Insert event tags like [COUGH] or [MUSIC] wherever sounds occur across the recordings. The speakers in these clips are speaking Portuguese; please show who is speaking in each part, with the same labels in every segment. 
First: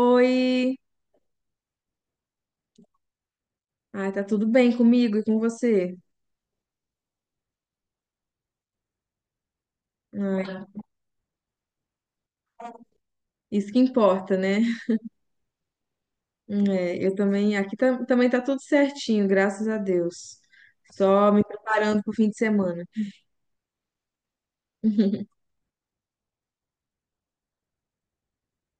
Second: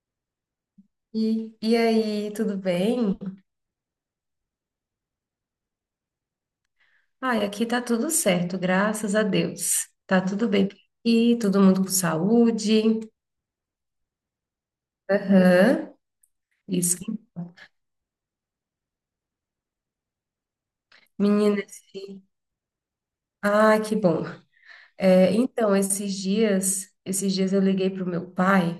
Speaker 1: Oi!
Speaker 2: E aí, tudo bem?
Speaker 1: Ai, tá tudo bem comigo e com você?
Speaker 2: Ai, aqui tá tudo certo, graças a Deus. Tá
Speaker 1: Ai,
Speaker 2: tudo bem por aqui, todo mundo com saúde.
Speaker 1: isso que importa, né?
Speaker 2: Aham,
Speaker 1: É,
Speaker 2: isso.
Speaker 1: eu também, também tá tudo certinho, graças a Deus. Só me
Speaker 2: Menina,
Speaker 1: preparando pro fim de semana.
Speaker 2: ah, que bom. É,
Speaker 1: [LAUGHS]
Speaker 2: então, esses dias eu liguei pro meu pai.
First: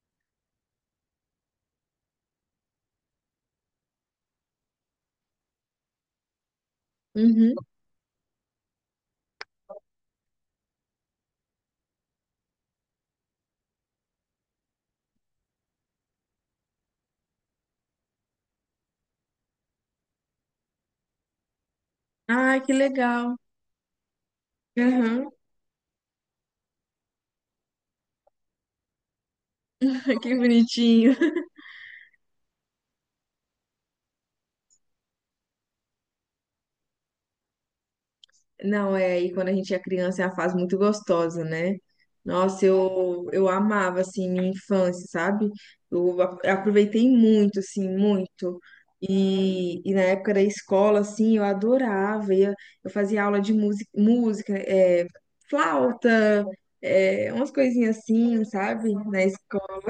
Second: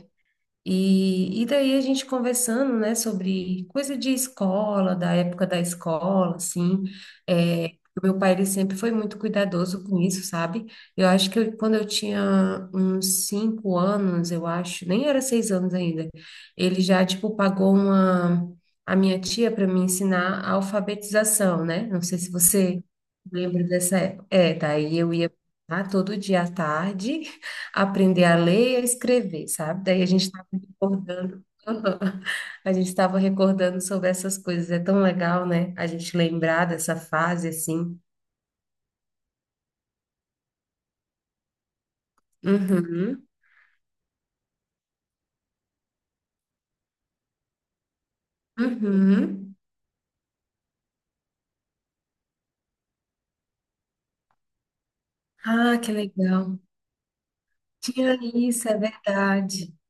Speaker 2: E daí a gente conversando, né, sobre coisa de escola, da época da escola, assim,
Speaker 1: Uhum.
Speaker 2: é, o meu pai, ele sempre foi muito cuidadoso com isso, sabe? Eu acho que quando eu tinha uns 5 anos, eu acho, nem era 6 anos ainda, ele já, tipo, pagou uma, a minha tia para me ensinar a alfabetização, né? Não sei se
Speaker 1: Ai, que
Speaker 2: você
Speaker 1: legal!
Speaker 2: lembra dessa época. É, daí eu
Speaker 1: Uhum.
Speaker 2: ia lá todo dia à tarde [LAUGHS] aprender a ler e a escrever, sabe? Daí a
Speaker 1: [LAUGHS] Que
Speaker 2: gente
Speaker 1: bonitinho!
Speaker 2: recordando. [LAUGHS] A gente estava recordando sobre essas coisas. É tão legal, né? A gente lembrar dessa fase assim.
Speaker 1: Não, é aí quando a gente é criança é uma fase muito gostosa, né? Nossa,
Speaker 2: Uhum.
Speaker 1: eu amava, assim, minha infância, sabe? Aproveitei muito, assim, muito.
Speaker 2: Uhum.
Speaker 1: E na época da escola, assim, eu adorava. Eu fazia aula de música, é,
Speaker 2: Ah, que
Speaker 1: flauta,
Speaker 2: legal.
Speaker 1: é, umas coisinhas
Speaker 2: Tinha
Speaker 1: assim,
Speaker 2: isso, é
Speaker 1: sabe? Na
Speaker 2: verdade.
Speaker 1: escola.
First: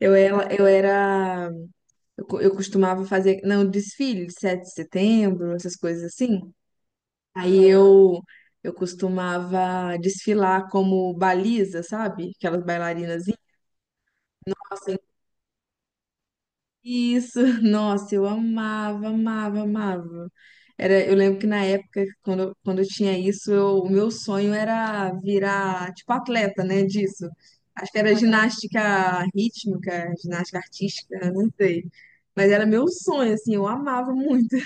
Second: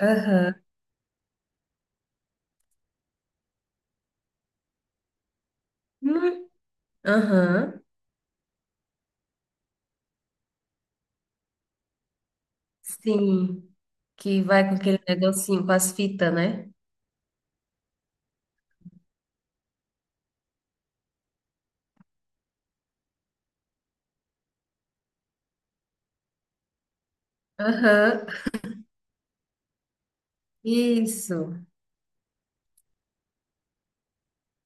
Speaker 1: Eu era,
Speaker 2: Aham.
Speaker 1: eu era, eu co- Eu costumava fazer, não, desfile de 7 de setembro, essas coisas assim.
Speaker 2: Hum,
Speaker 1: Aí
Speaker 2: aham.
Speaker 1: eu eu costumava desfilar como baliza, sabe? Aquelas bailarinas.
Speaker 2: Sim. Que vai com
Speaker 1: Nossa,
Speaker 2: aquele negocinho, com as fitas, né?
Speaker 1: isso, [LAUGHS] nossa, eu amava, amava, amava. Era, eu lembro que na época quando eu tinha isso, o meu sonho era virar, tipo, atleta, né, disso. Acho que era
Speaker 2: Aham.
Speaker 1: ginástica rítmica, ginástica artística, não
Speaker 2: Isso.
Speaker 1: sei. Mas era meu sonho, assim, eu amava muito.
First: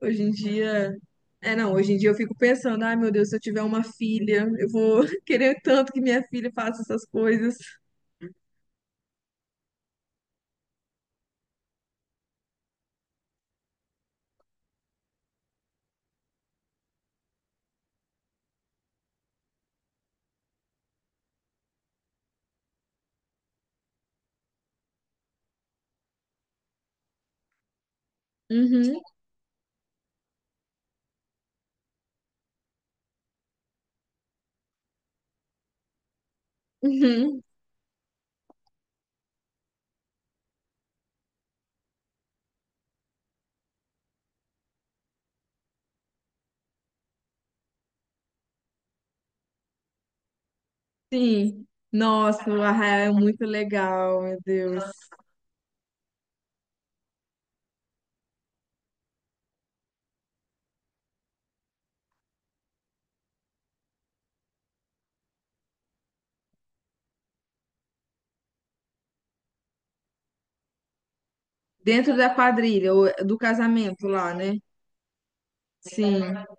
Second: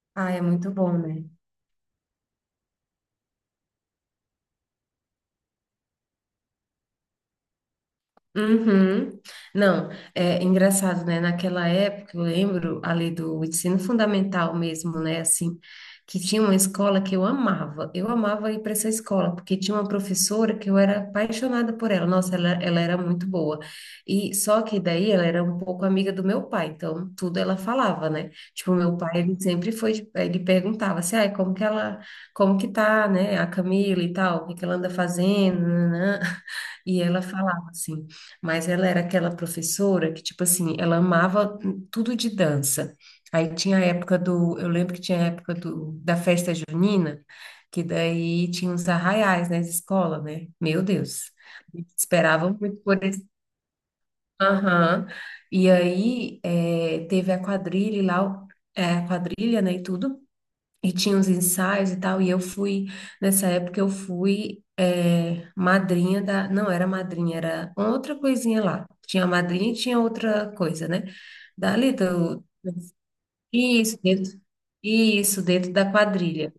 Speaker 1: Hoje em
Speaker 2: Ah, é muito
Speaker 1: dia.
Speaker 2: bom, né?
Speaker 1: É, não, hoje em dia eu fico pensando, ai meu Deus, se eu tiver uma filha, eu vou [LAUGHS] querer tanto que minha filha faça essas coisas.
Speaker 2: Uhum. Não, é engraçado, né? Naquela época, eu lembro ali do ensino fundamental mesmo, né? Assim, que tinha uma escola que eu amava. Eu amava ir para essa escola, porque tinha uma professora que eu era apaixonada por ela. Nossa, ela era muito boa. E só que daí ela era um pouco amiga do meu pai, então tudo ela falava, né? Tipo, meu
Speaker 1: Uhum,
Speaker 2: pai, ele sempre foi, ele perguntava assim, ai, como que ela, como que tá, né? A Camila e tal, o que que ela anda fazendo, nananã. E ela
Speaker 1: uhum,
Speaker 2: falava assim. Mas ela era aquela professora que, tipo assim, ela amava tudo de dança. Aí tinha a época do, eu lembro que tinha a época do, da festa junina, que daí tinha uns arraiais nas escolas, né? Meu Deus,
Speaker 1: sim. Nossa,
Speaker 2: esperavam
Speaker 1: o
Speaker 2: muito por
Speaker 1: Arraial é
Speaker 2: isso.
Speaker 1: muito legal, meu Deus.
Speaker 2: Aham. E aí teve a quadrilha e lá, a quadrilha, né, e tudo. E tinha uns ensaios e tal, e eu fui, nessa época eu fui madrinha não era madrinha, era outra coisinha lá. Tinha a madrinha e tinha outra coisa, né? Dali
Speaker 1: Dentro da
Speaker 2: do,
Speaker 1: quadrilha, ou do
Speaker 2: isso,
Speaker 1: casamento lá,
Speaker 2: dentro,
Speaker 1: né?
Speaker 2: isso, dentro da
Speaker 1: Sim.
Speaker 2: quadrilha.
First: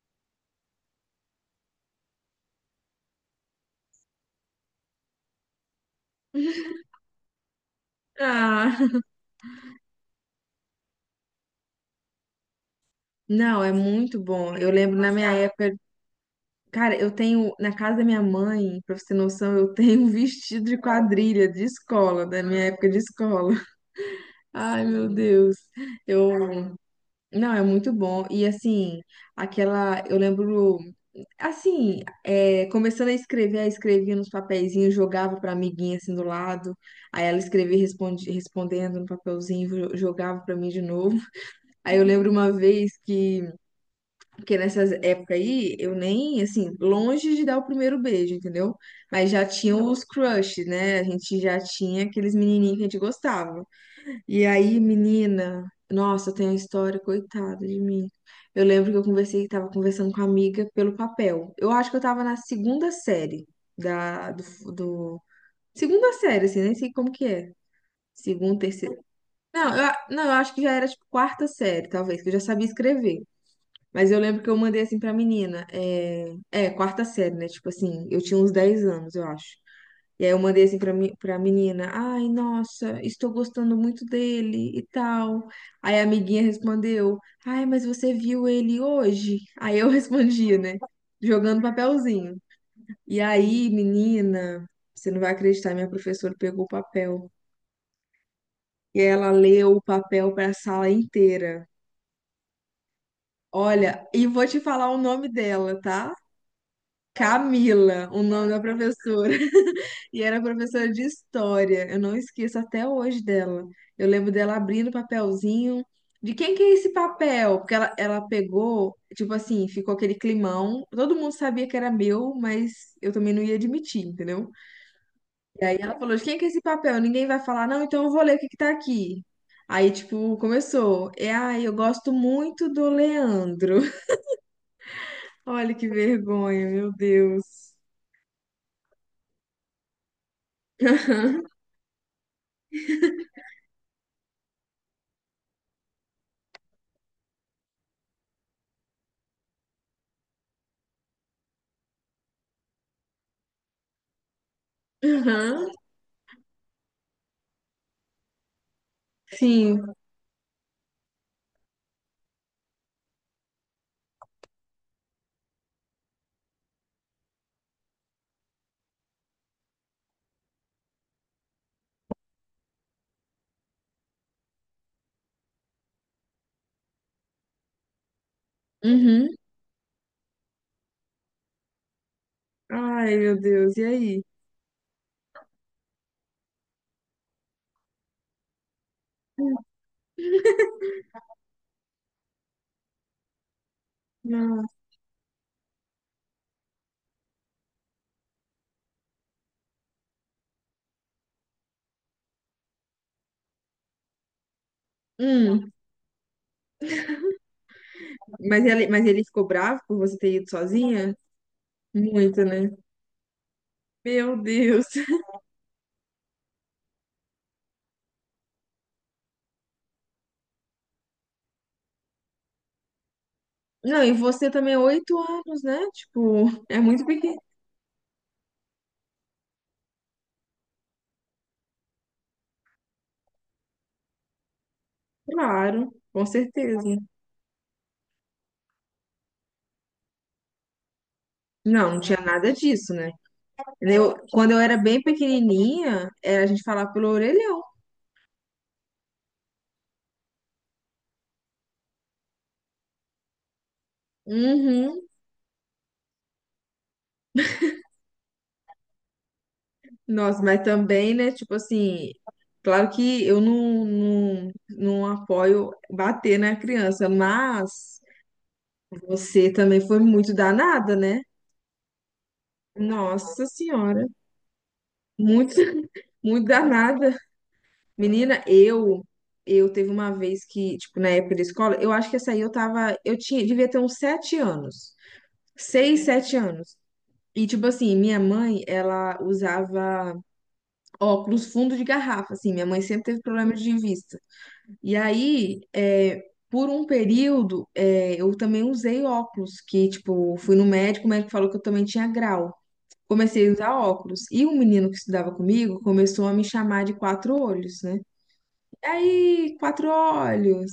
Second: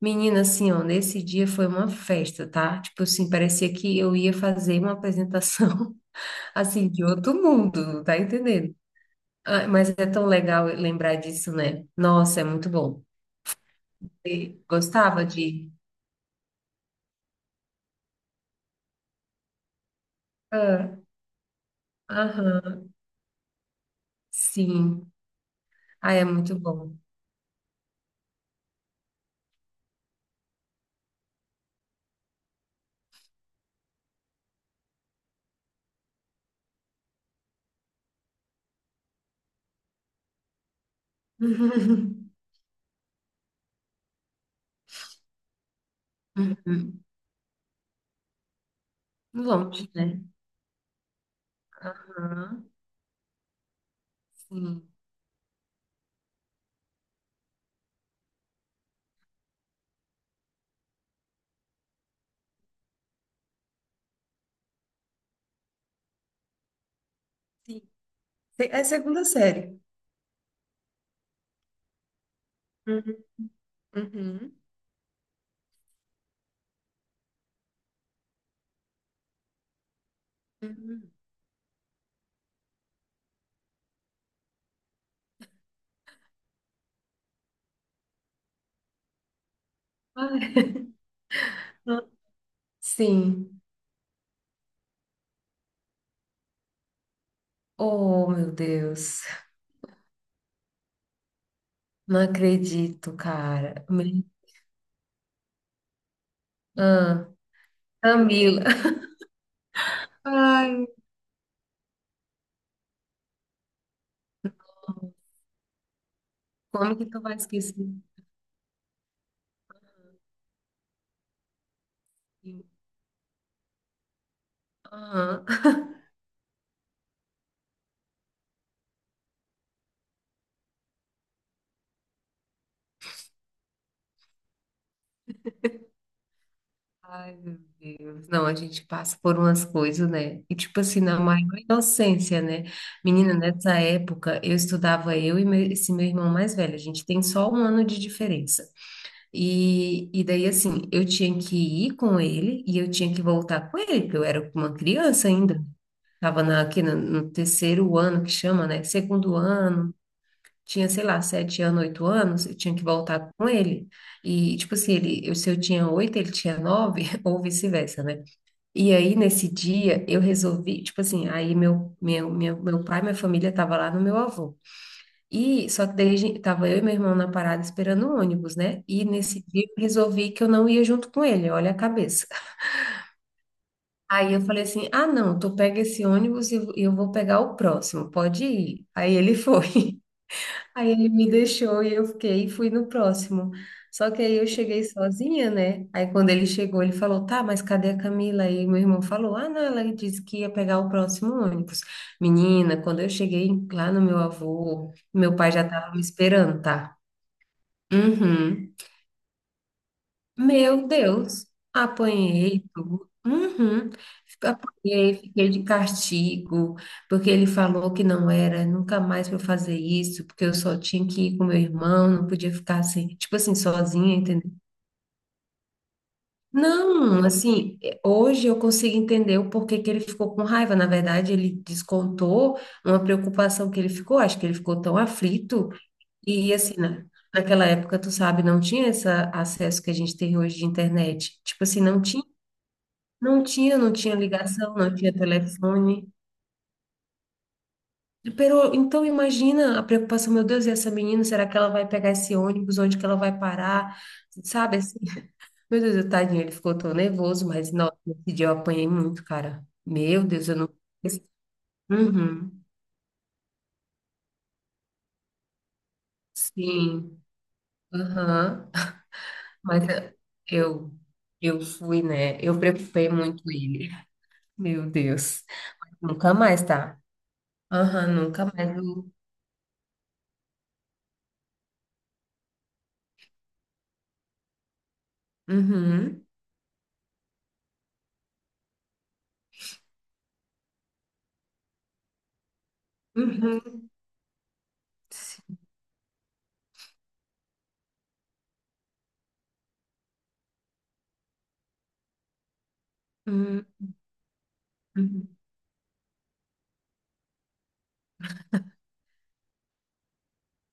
Speaker 2: Menina, assim, ó, nesse dia foi uma festa, tá? Tipo assim, parecia que eu ia fazer uma apresentação, [LAUGHS] assim, de outro mundo, tá entendendo?
Speaker 1: Ah, [LAUGHS]
Speaker 2: Ah, mas é tão legal lembrar disso, né? Nossa, é muito bom.
Speaker 1: não, é muito bom.
Speaker 2: Você
Speaker 1: Eu lembro na
Speaker 2: gostava
Speaker 1: minha
Speaker 2: de
Speaker 1: época, cara, eu tenho, na casa da minha mãe, pra você ter noção, eu tenho um vestido de
Speaker 2: ah,
Speaker 1: quadrilha de escola, da minha
Speaker 2: aham,
Speaker 1: época de escola. Ai, meu
Speaker 2: sim.
Speaker 1: Deus.
Speaker 2: Ah, é
Speaker 1: Eu,
Speaker 2: muito bom.
Speaker 1: não, é muito bom. E assim, aquela, eu lembro, assim, é, começando a escrever, aí escrevia nos papeizinhos, jogava pra amiguinha assim do lado. Aí ela escrevia responde, respondendo no papelzinho, jogava pra mim de novo. [LAUGHS] Aí eu
Speaker 2: [LAUGHS]
Speaker 1: lembro uma vez Que nessas épocas aí, eu nem, assim,
Speaker 2: Uhum.
Speaker 1: longe de dar o primeiro beijo, entendeu? Mas já tinha
Speaker 2: Longe,
Speaker 1: os
Speaker 2: né?
Speaker 1: crushes, né? A gente já tinha aqueles
Speaker 2: Aham,
Speaker 1: menininhos que a gente gostava. E aí,
Speaker 2: sim.
Speaker 1: menina, nossa, tem a história, coitada de mim. Eu lembro que tava conversando com a amiga pelo papel. Eu acho que eu tava na segunda série da, do, do- Segunda série, assim, nem sei como que é.
Speaker 2: Sim.
Speaker 1: Segunda,
Speaker 2: É
Speaker 1: terceira.
Speaker 2: segunda série.
Speaker 1: Não, eu acho que já era tipo quarta série, talvez, que eu já sabia escrever.
Speaker 2: Uhum.
Speaker 1: Mas eu lembro que
Speaker 2: Uhum.
Speaker 1: eu mandei assim pra menina. É, é quarta série, né? Tipo assim, eu tinha uns 10 anos, eu acho. E aí eu mandei assim
Speaker 2: Uhum.
Speaker 1: pra menina, ai, nossa, estou gostando muito dele e tal. Aí a amiguinha respondeu, ai, mas você viu ele hoje? Aí eu [LAUGHS] respondia,
Speaker 2: Ai,
Speaker 1: né? Jogando
Speaker 2: [LAUGHS]
Speaker 1: papelzinho. E
Speaker 2: sim.
Speaker 1: aí, menina, você não vai acreditar, minha professora pegou o papel.
Speaker 2: Oh, meu
Speaker 1: E
Speaker 2: Deus.
Speaker 1: ela leu o papel pra sala inteira.
Speaker 2: Não acredito, cara.
Speaker 1: Olha,
Speaker 2: Me-
Speaker 1: e vou te falar o nome dela, tá?
Speaker 2: ah,
Speaker 1: Camila, o nome da
Speaker 2: Camila. [LAUGHS]
Speaker 1: professora. E era
Speaker 2: Ai,
Speaker 1: professora de história. Eu não esqueço até hoje dela. Eu lembro dela abrindo o papelzinho. De quem que é esse
Speaker 2: como que tu vai
Speaker 1: papel? Porque
Speaker 2: esquecer?
Speaker 1: ela pegou, tipo assim, ficou aquele climão. Todo mundo sabia que era meu, mas eu também não ia admitir, entendeu?
Speaker 2: Aham.
Speaker 1: E aí ela falou: de quem que é esse papel? Ninguém vai falar, não, então eu vou ler o que que tá aqui. Aí, tipo, começou. É, ai, eu gosto muito do Leandro. [LAUGHS] Olha que vergonha, meu
Speaker 2: Ai, meu
Speaker 1: Deus.
Speaker 2: Deus. Não, a gente passa por umas coisas, né? E tipo
Speaker 1: [LAUGHS]
Speaker 2: assim, na
Speaker 1: Aham,
Speaker 2: maior inocência, né? Menina, nessa época eu estudava eu e esse meu irmão mais velho. A gente tem só 1 ano de diferença. E daí, assim, eu tinha que ir com ele e eu tinha que voltar com ele, porque eu era uma criança ainda.
Speaker 1: aham,
Speaker 2: Tava aqui no terceiro ano que chama, né? Segundo ano.
Speaker 1: sim.
Speaker 2: Tinha, sei lá, 7 anos, 8 anos, eu tinha que voltar com ele. E, tipo assim, ele, eu, se eu tinha 8, ele tinha 9, [LAUGHS] ou vice-versa, né? E aí, nesse dia, eu resolvi, tipo assim, aí minha família tava lá no meu avô. E só que daí tava eu e meu irmão na parada esperando o ônibus, né? E
Speaker 1: Uhum.
Speaker 2: nesse dia eu resolvi que eu não ia junto com ele, olha a cabeça.
Speaker 1: Ai, meu Deus, e aí?
Speaker 2: Aí eu falei assim: ah, não, tu pega esse ônibus e eu vou pegar o próximo, pode ir. Aí ele [LAUGHS] foi. Aí ele me deixou e eu fiquei e fui no próximo. Só que aí eu
Speaker 1: Não.
Speaker 2: cheguei sozinha, né? Aí quando ele chegou, ele falou: "Tá, mas cadê a Camila?" Aí meu irmão falou: "Ah, não, ela disse que ia pegar o próximo ônibus." Menina, quando eu cheguei lá no meu avô, meu pai já
Speaker 1: Hum,
Speaker 2: estava me esperando, tá?
Speaker 1: mas
Speaker 2: Uhum.
Speaker 1: ele ficou bravo por você ter ido
Speaker 2: Meu
Speaker 1: sozinha?
Speaker 2: Deus,
Speaker 1: Muito,
Speaker 2: apanhei
Speaker 1: né?
Speaker 2: tudo. Uhum.
Speaker 1: Meu Deus.
Speaker 2: Apanhei, fiquei de castigo, porque ele falou que não era nunca mais para fazer isso, porque eu só tinha que ir com meu irmão, não podia ficar assim, tipo assim,
Speaker 1: Não, e
Speaker 2: sozinha,
Speaker 1: você
Speaker 2: entendeu?
Speaker 1: também, é 8 anos, né? Tipo, é muito
Speaker 2: Não,
Speaker 1: pequeno.
Speaker 2: assim, hoje eu consigo entender o porquê que ele ficou com raiva. Na verdade, ele descontou uma preocupação que ele ficou, acho que ele ficou tão aflito,
Speaker 1: Claro, com
Speaker 2: e assim,
Speaker 1: certeza.
Speaker 2: na naquela época, tu sabe, não tinha esse acesso que a gente tem hoje de internet. Tipo assim,
Speaker 1: Não, não
Speaker 2: não
Speaker 1: tinha
Speaker 2: tinha
Speaker 1: nada disso, né?
Speaker 2: não tinha, não tinha
Speaker 1: Eu, quando eu
Speaker 2: ligação,
Speaker 1: era
Speaker 2: não
Speaker 1: bem
Speaker 2: tinha telefone.
Speaker 1: pequenininha, era a gente falar pelo orelhão.
Speaker 2: Pero, então imagina a preocupação, meu Deus, e essa menina, será que ela vai pegar esse ônibus? Onde que ela vai parar? Sabe assim?
Speaker 1: Uhum.
Speaker 2: Meu Deus, o tadinho, ele ficou tão nervoso, mas nossa, nesse dia eu apanhei muito, cara. Meu
Speaker 1: Nossa,
Speaker 2: Deus, eu
Speaker 1: mas
Speaker 2: não.
Speaker 1: também, né? Tipo assim,
Speaker 2: Uhum.
Speaker 1: claro que eu não, não, não apoio bater na criança,
Speaker 2: Sim,
Speaker 1: mas
Speaker 2: aham.
Speaker 1: você também
Speaker 2: Mas
Speaker 1: foi muito
Speaker 2: eu,
Speaker 1: danada, né?
Speaker 2: eu fui, né? Eu preocupei muito
Speaker 1: Nossa
Speaker 2: ele.
Speaker 1: Senhora,
Speaker 2: Meu Deus.
Speaker 1: muito, [LAUGHS]
Speaker 2: Nunca
Speaker 1: muito
Speaker 2: mais, tá?
Speaker 1: danada.
Speaker 2: Aham,
Speaker 1: Menina,
Speaker 2: nunca mais. Eu-
Speaker 1: eu teve uma vez que, tipo, na época da escola, eu acho que essa aí eu tava, eu tinha, devia ter uns 7 anos, seis,
Speaker 2: Uhum.
Speaker 1: 7 anos. E, tipo assim, minha mãe, ela usava óculos fundo de garrafa, assim, minha mãe sempre teve problema de
Speaker 2: Uhum.
Speaker 1: vista. E
Speaker 2: Sim.
Speaker 1: aí, é, por um período, é, eu também usei óculos, que, tipo, fui no médico, o médico falou que eu também tinha grau. Comecei a
Speaker 2: Hum.
Speaker 1: usar óculos. E um menino que
Speaker 2: Uhum.
Speaker 1: estudava comigo começou a me chamar de quatro olhos, né? E aí, quatro olhos.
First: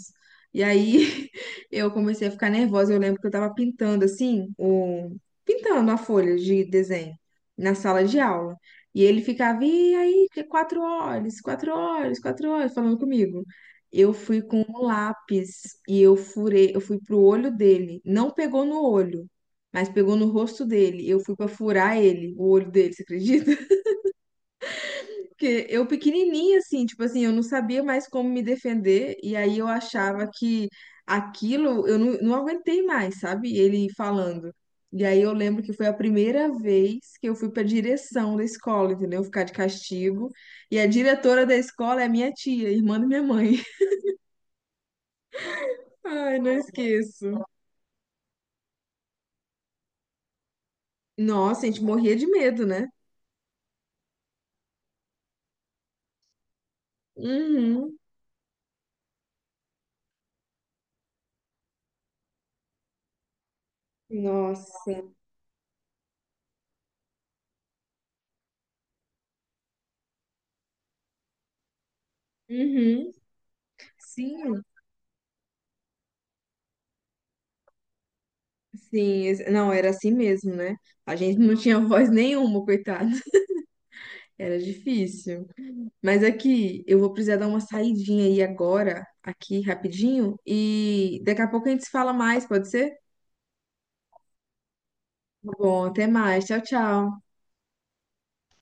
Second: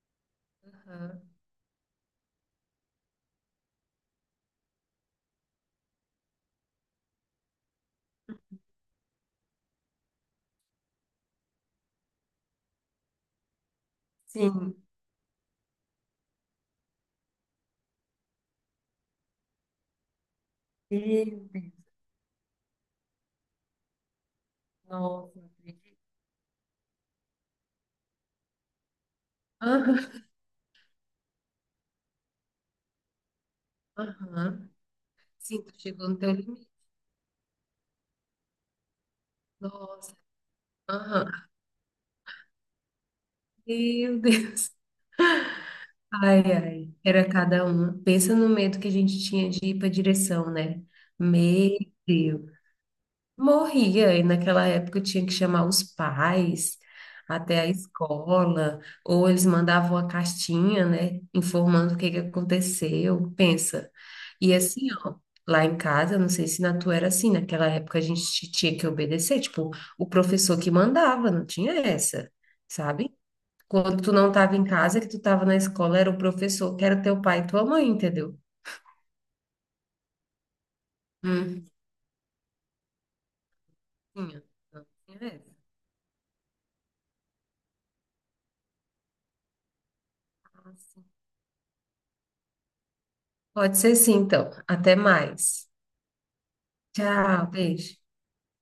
Speaker 1: E
Speaker 2: Aham.
Speaker 1: aí [LAUGHS] eu comecei a ficar nervosa. Eu lembro que eu tava pintando assim, o... pintando a folha de desenho na sala de aula. E ele ficava, e aí, que quatro olhos, quatro olhos, quatro olhos, falando comigo. Eu fui com
Speaker 2: Sim.
Speaker 1: um lápis e eu furei, eu fui pro olho dele. Não pegou no olho, mas pegou no rosto dele. Eu
Speaker 2: Meu
Speaker 1: fui pra
Speaker 2: Deus.
Speaker 1: furar ele, o olho dele, você acredita?
Speaker 2: Nossa, não
Speaker 1: Porque eu
Speaker 2: acredito.
Speaker 1: pequenininha, assim, tipo assim, eu não sabia mais como me defender, e aí eu
Speaker 2: Aham.
Speaker 1: achava que aquilo, eu não, não aguentei mais, sabe? Ele falando.
Speaker 2: Aham.
Speaker 1: E aí eu lembro
Speaker 2: Sim,
Speaker 1: que
Speaker 2: tu
Speaker 1: foi a
Speaker 2: chegou no teu
Speaker 1: primeira
Speaker 2: limite.
Speaker 1: vez que eu fui pra direção da escola, entendeu? Ficar de
Speaker 2: Nossa.
Speaker 1: castigo. E a
Speaker 2: Aham.
Speaker 1: diretora da escola é minha tia, irmã da minha mãe. [LAUGHS]
Speaker 2: Meu Deus.
Speaker 1: Ai,
Speaker 2: Ai,
Speaker 1: não
Speaker 2: ai. Era
Speaker 1: esqueço.
Speaker 2: cada um. Pensa no medo que a gente tinha de ir para direção, né?
Speaker 1: Nossa, a
Speaker 2: Meu
Speaker 1: gente morria de
Speaker 2: Deus.
Speaker 1: medo, né?
Speaker 2: Morria, e naquela época eu tinha que chamar os pais até a
Speaker 1: Uhum.
Speaker 2: escola, ou eles mandavam a cartinha, né, informando o que que aconteceu. Pensa. E assim,
Speaker 1: Nossa.
Speaker 2: ó, lá em casa, não sei se na tua era assim, naquela época a gente tinha que obedecer, tipo, o professor que mandava, não tinha essa,
Speaker 1: Uhum.
Speaker 2: sabe? Quando tu não estava
Speaker 1: Sim.
Speaker 2: em casa, que tu estava na escola, era o professor que era teu pai e tua mãe, entendeu?
Speaker 1: Não, era assim mesmo, né? A gente não
Speaker 2: Hum,
Speaker 1: tinha voz nenhuma, coitado. [LAUGHS]
Speaker 2: tinha,
Speaker 1: Era
Speaker 2: não tinha
Speaker 1: difícil. Mas aqui, eu vou precisar dar uma saidinha aí agora, aqui rapidinho,
Speaker 2: essa.
Speaker 1: e daqui a pouco a gente se fala mais, pode ser?
Speaker 2: Pode ser sim, então. Até
Speaker 1: Tá
Speaker 2: mais.
Speaker 1: bom, até mais. Tchau, tchau.
Speaker 2: Tchau, beijo.